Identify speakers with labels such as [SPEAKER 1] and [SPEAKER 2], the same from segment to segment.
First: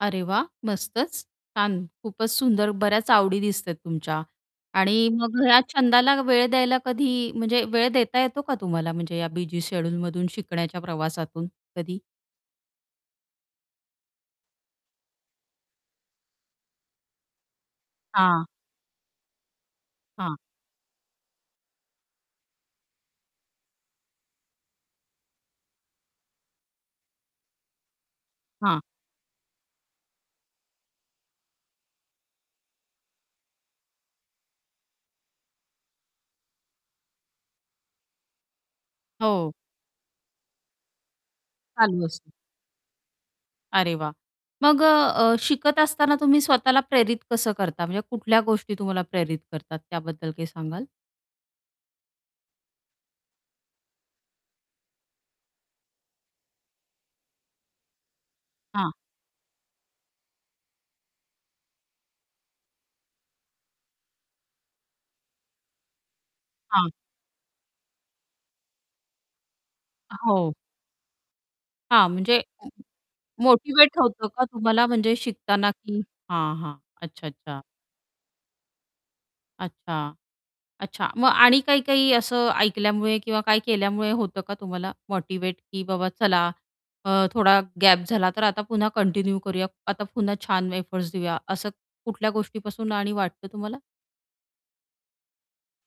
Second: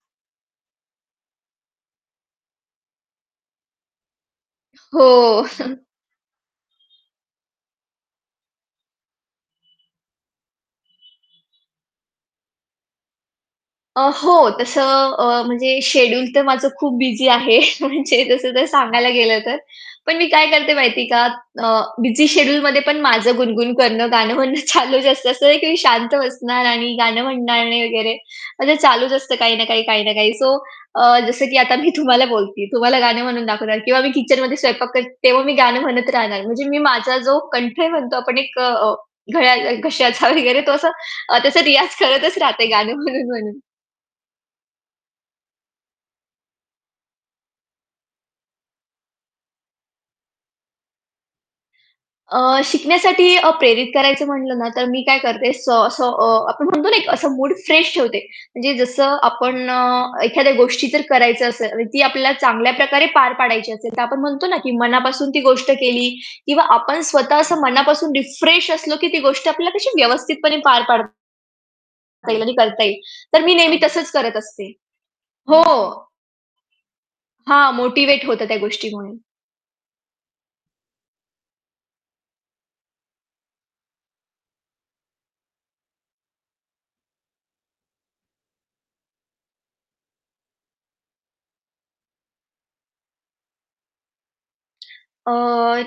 [SPEAKER 1] अरे, वाह! मस्तच. छान खूपच सुंदर, बऱ्याच आवडी दिसतात तुमच्या आणि मग
[SPEAKER 2] हो.
[SPEAKER 1] घरात छंदाला वेळ द्यायला कधी म्हणजे वेळ देता येतो का तुम्हाला म्हणजे या बिझी शेड्यूलमधून शिकण्याच्या प्रवासातून कधी?
[SPEAKER 2] अ, हो तसं अ, म्हणजे शेड्यूल तर माझं खूप बिझी आहे म्हणजे
[SPEAKER 1] हां.
[SPEAKER 2] जसं तर सांगायला गेलं तर. पण मी
[SPEAKER 1] हां.
[SPEAKER 2] काय करते माहिती आहे का अ, बिझी शेड्यूलमध्ये पण माझं गुणगुण करणं गाणं म्हणणं चालू असतं असं नाही की मी शांत बसणार आणि गाणं म्हणणार नाही वगैरे असं
[SPEAKER 1] हां.
[SPEAKER 2] चालूच असतं काही ना काही, काही ना काही, सो अ, जसं की आता मी तुम्हाला बोलते तुम्हाला गाणं म्हणून दाखवणार किंवा मी किचनमध्ये स्वयंपाक करते तेव्हा मी गाणं म्हणत राहणार म्हणजे मी माझा जो कंठ म्हणतो आपण एक अ,
[SPEAKER 1] हो.
[SPEAKER 2] घळ्या घश्याचा वगैरे तो असा अ, त्याचा रियाज
[SPEAKER 1] चालू असतो.
[SPEAKER 2] करतच राहत गाणं म्हणून म्हणून.
[SPEAKER 1] अरे, वाह! मग अ, अ, शिकत असताना तुम्ही स्वतःला प्रेरित कसं करता? म्हणजे कुठल्या गोष्टी तुम्हाला प्रेरित करतात, त्याबद्दल काही सांगाल?
[SPEAKER 2] अ, शिकण्यासाठी अ, प्रेरित करायचं म्हंटलं ना, तर मी काय करते स स अ, असं आपण म्हणतो ना, एक असं मूड फ्रेश ठेवते. म्हणजे
[SPEAKER 1] हां.
[SPEAKER 2] जसं आपण अ, एखाद्या गोष्टी जर करायचं असेल आणि ती आपल्याला चांगल्या प्रकारे पार पाडायची असेल तर आपण म्हणतो ना, की मनापासून ती गोष्ट केली किंवा
[SPEAKER 1] हां.
[SPEAKER 2] आपण स्वतः असं मनापासून रिफ्रेश असलो की ती गोष्ट आपल्याला कशी
[SPEAKER 1] अ, हो.
[SPEAKER 2] व्यवस्थितपणे पार पाडता
[SPEAKER 1] हां, म्हणजे
[SPEAKER 2] येईल. आणि करता येईल. तर मी नेहमी
[SPEAKER 1] मोटिव्हेट
[SPEAKER 2] तसंच
[SPEAKER 1] होतं
[SPEAKER 2] करत
[SPEAKER 1] का
[SPEAKER 2] असते.
[SPEAKER 1] तुम्हाला म्हणजे
[SPEAKER 2] हो.
[SPEAKER 1] शिकताना की हां, हां. अच्छा, अच्छा.
[SPEAKER 2] हां, मोटिव्हेट होतं त्या गोष्टीमुळे.
[SPEAKER 1] अच्छा, अच्छा. मग आणि काही-काही असं ऐकल्यामुळे किंवा काय केल्यामुळे होतं का तुम्हाला मोटिव्हेट की बाबा चला अ, थोडा गॅप झाला तर आता पुन्हा कंटिन्यू करूया आता पुन्हा छान एफर्टस् देऊया असं कुठल्या गोष्टीपासून आणि वाटतं तुम्हाला?
[SPEAKER 2] अ,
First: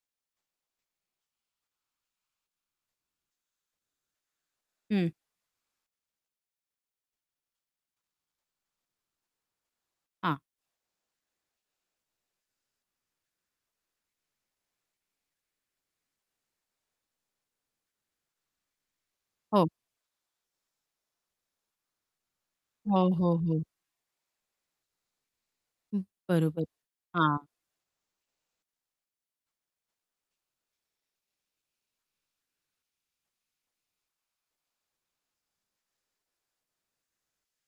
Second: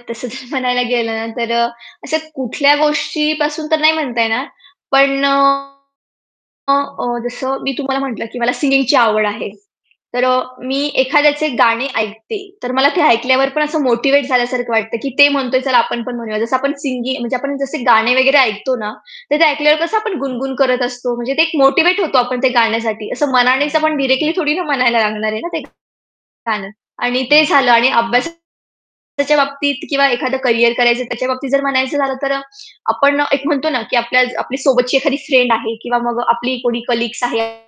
[SPEAKER 2] तसं तर म्हणायला गेलं ना, तर अ, अशा कुठल्या गोष्टीपासून तर नाही म्हणता येणार
[SPEAKER 1] हं.
[SPEAKER 2] पण अ, अ, अ, जसं मी तुम्हाला म्हटलं की मला सिंगिंगची आवड आहे. तर अ,
[SPEAKER 1] हां.
[SPEAKER 2] मी एखाद्याचे गाणे ऐकते तर मला ते ऐकल्यावर पण असं मोटिव्हेट झाल्यासारखं वाटतं की ते म्हणतोय चला आपण पण म्हणूया. जसं आपण सिंगिंग म्हणजे आपण जसे गाणे वगैरे ऐकतो ना, तर ते
[SPEAKER 1] हो.
[SPEAKER 2] ऐकल्यावर कसं आपण गुणगुण करत असतो. म्हणजे ते एक मोटिव्हेट होतो आपण ते
[SPEAKER 1] हो,
[SPEAKER 2] गाण्यासाठी असं
[SPEAKER 1] हो, हो.
[SPEAKER 2] मनानेच आपण डायरेक्टली थोडी ना, म्हणायला लागणार आहे ना, ते
[SPEAKER 1] बरोबर,
[SPEAKER 2] गाणं आणि ते
[SPEAKER 1] हां.
[SPEAKER 2] झालं आणि अभ्यासाच्या बाबतीत किंवा एखादं करियर करायचं त्याच्याबाबतीत जर म्हणायचं झालं तर अ, आपण एक म्हणतो ना, की आपल्या सोबतची एखादी फ्रेंड आहे किंवा मग आपली कोणी कलीग्स आहेत.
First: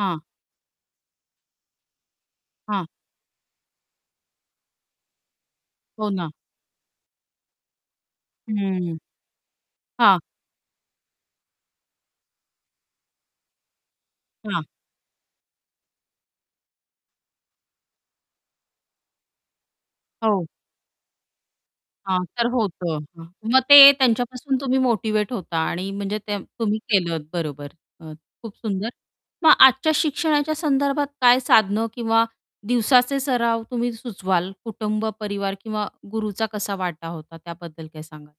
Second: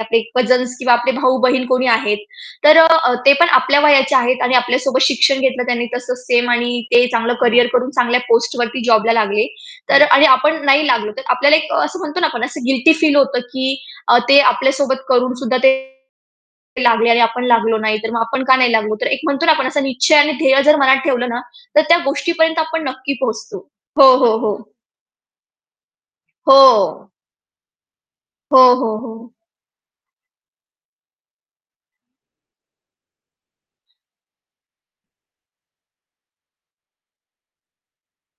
[SPEAKER 2] आपले कझन्स किंवा आपले भाऊ-बहीण कोणी आहेत. तर
[SPEAKER 1] हां.
[SPEAKER 2] अ, ते पण आपल्या वयाचे आहेत आणि आपल्यासोबत शिक्षण घेतलं त्यांनी
[SPEAKER 1] हो
[SPEAKER 2] तसंच
[SPEAKER 1] ना.
[SPEAKER 2] सेम आणि ते चांगलं करियर करून चांगल्या पोस्टवरती
[SPEAKER 1] हं.
[SPEAKER 2] जॉबला लागले. तर अ,
[SPEAKER 1] हां.
[SPEAKER 2] आणि आपण नाही लागलो तर आपल्याला एक असं म्हणतो ना, आपण असं गिल्टी फील होतं की ते
[SPEAKER 1] हां.
[SPEAKER 2] आपल्यासोबत करून सुद्धा ते लागले आणि आपण लागलो नाही तर मग आपण का नाही लागलो. तर एक म्हणतो ना, आपण असं निश्चय आणि
[SPEAKER 1] हो.
[SPEAKER 2] ध्येय जर मनात ठेवलं ना, तर त्या
[SPEAKER 1] हां, तर
[SPEAKER 2] गोष्टीपर्यंत आपण
[SPEAKER 1] होतं.
[SPEAKER 2] नक्की
[SPEAKER 1] मग
[SPEAKER 2] पोहोचतो.
[SPEAKER 1] ते
[SPEAKER 2] हो, हो,
[SPEAKER 1] त्यांच्यापासून
[SPEAKER 2] हो.
[SPEAKER 1] तुम्ही मोटिव्हेट होता आणि म्हणजे ते तुम्ही
[SPEAKER 2] हो.
[SPEAKER 1] केलत बरोबर अ, खूप
[SPEAKER 2] हो,
[SPEAKER 1] सुंदर
[SPEAKER 2] हो, हो.
[SPEAKER 1] मग आजच्या शिक्षणाच्या संदर्भात काय साधनं किंवा दिवसाचे सराव तुम्ही सुचवाल कुटुंब परिवार किंवा गुरूचा कसा वाटा होता त्याबद्दल काय सांगाल?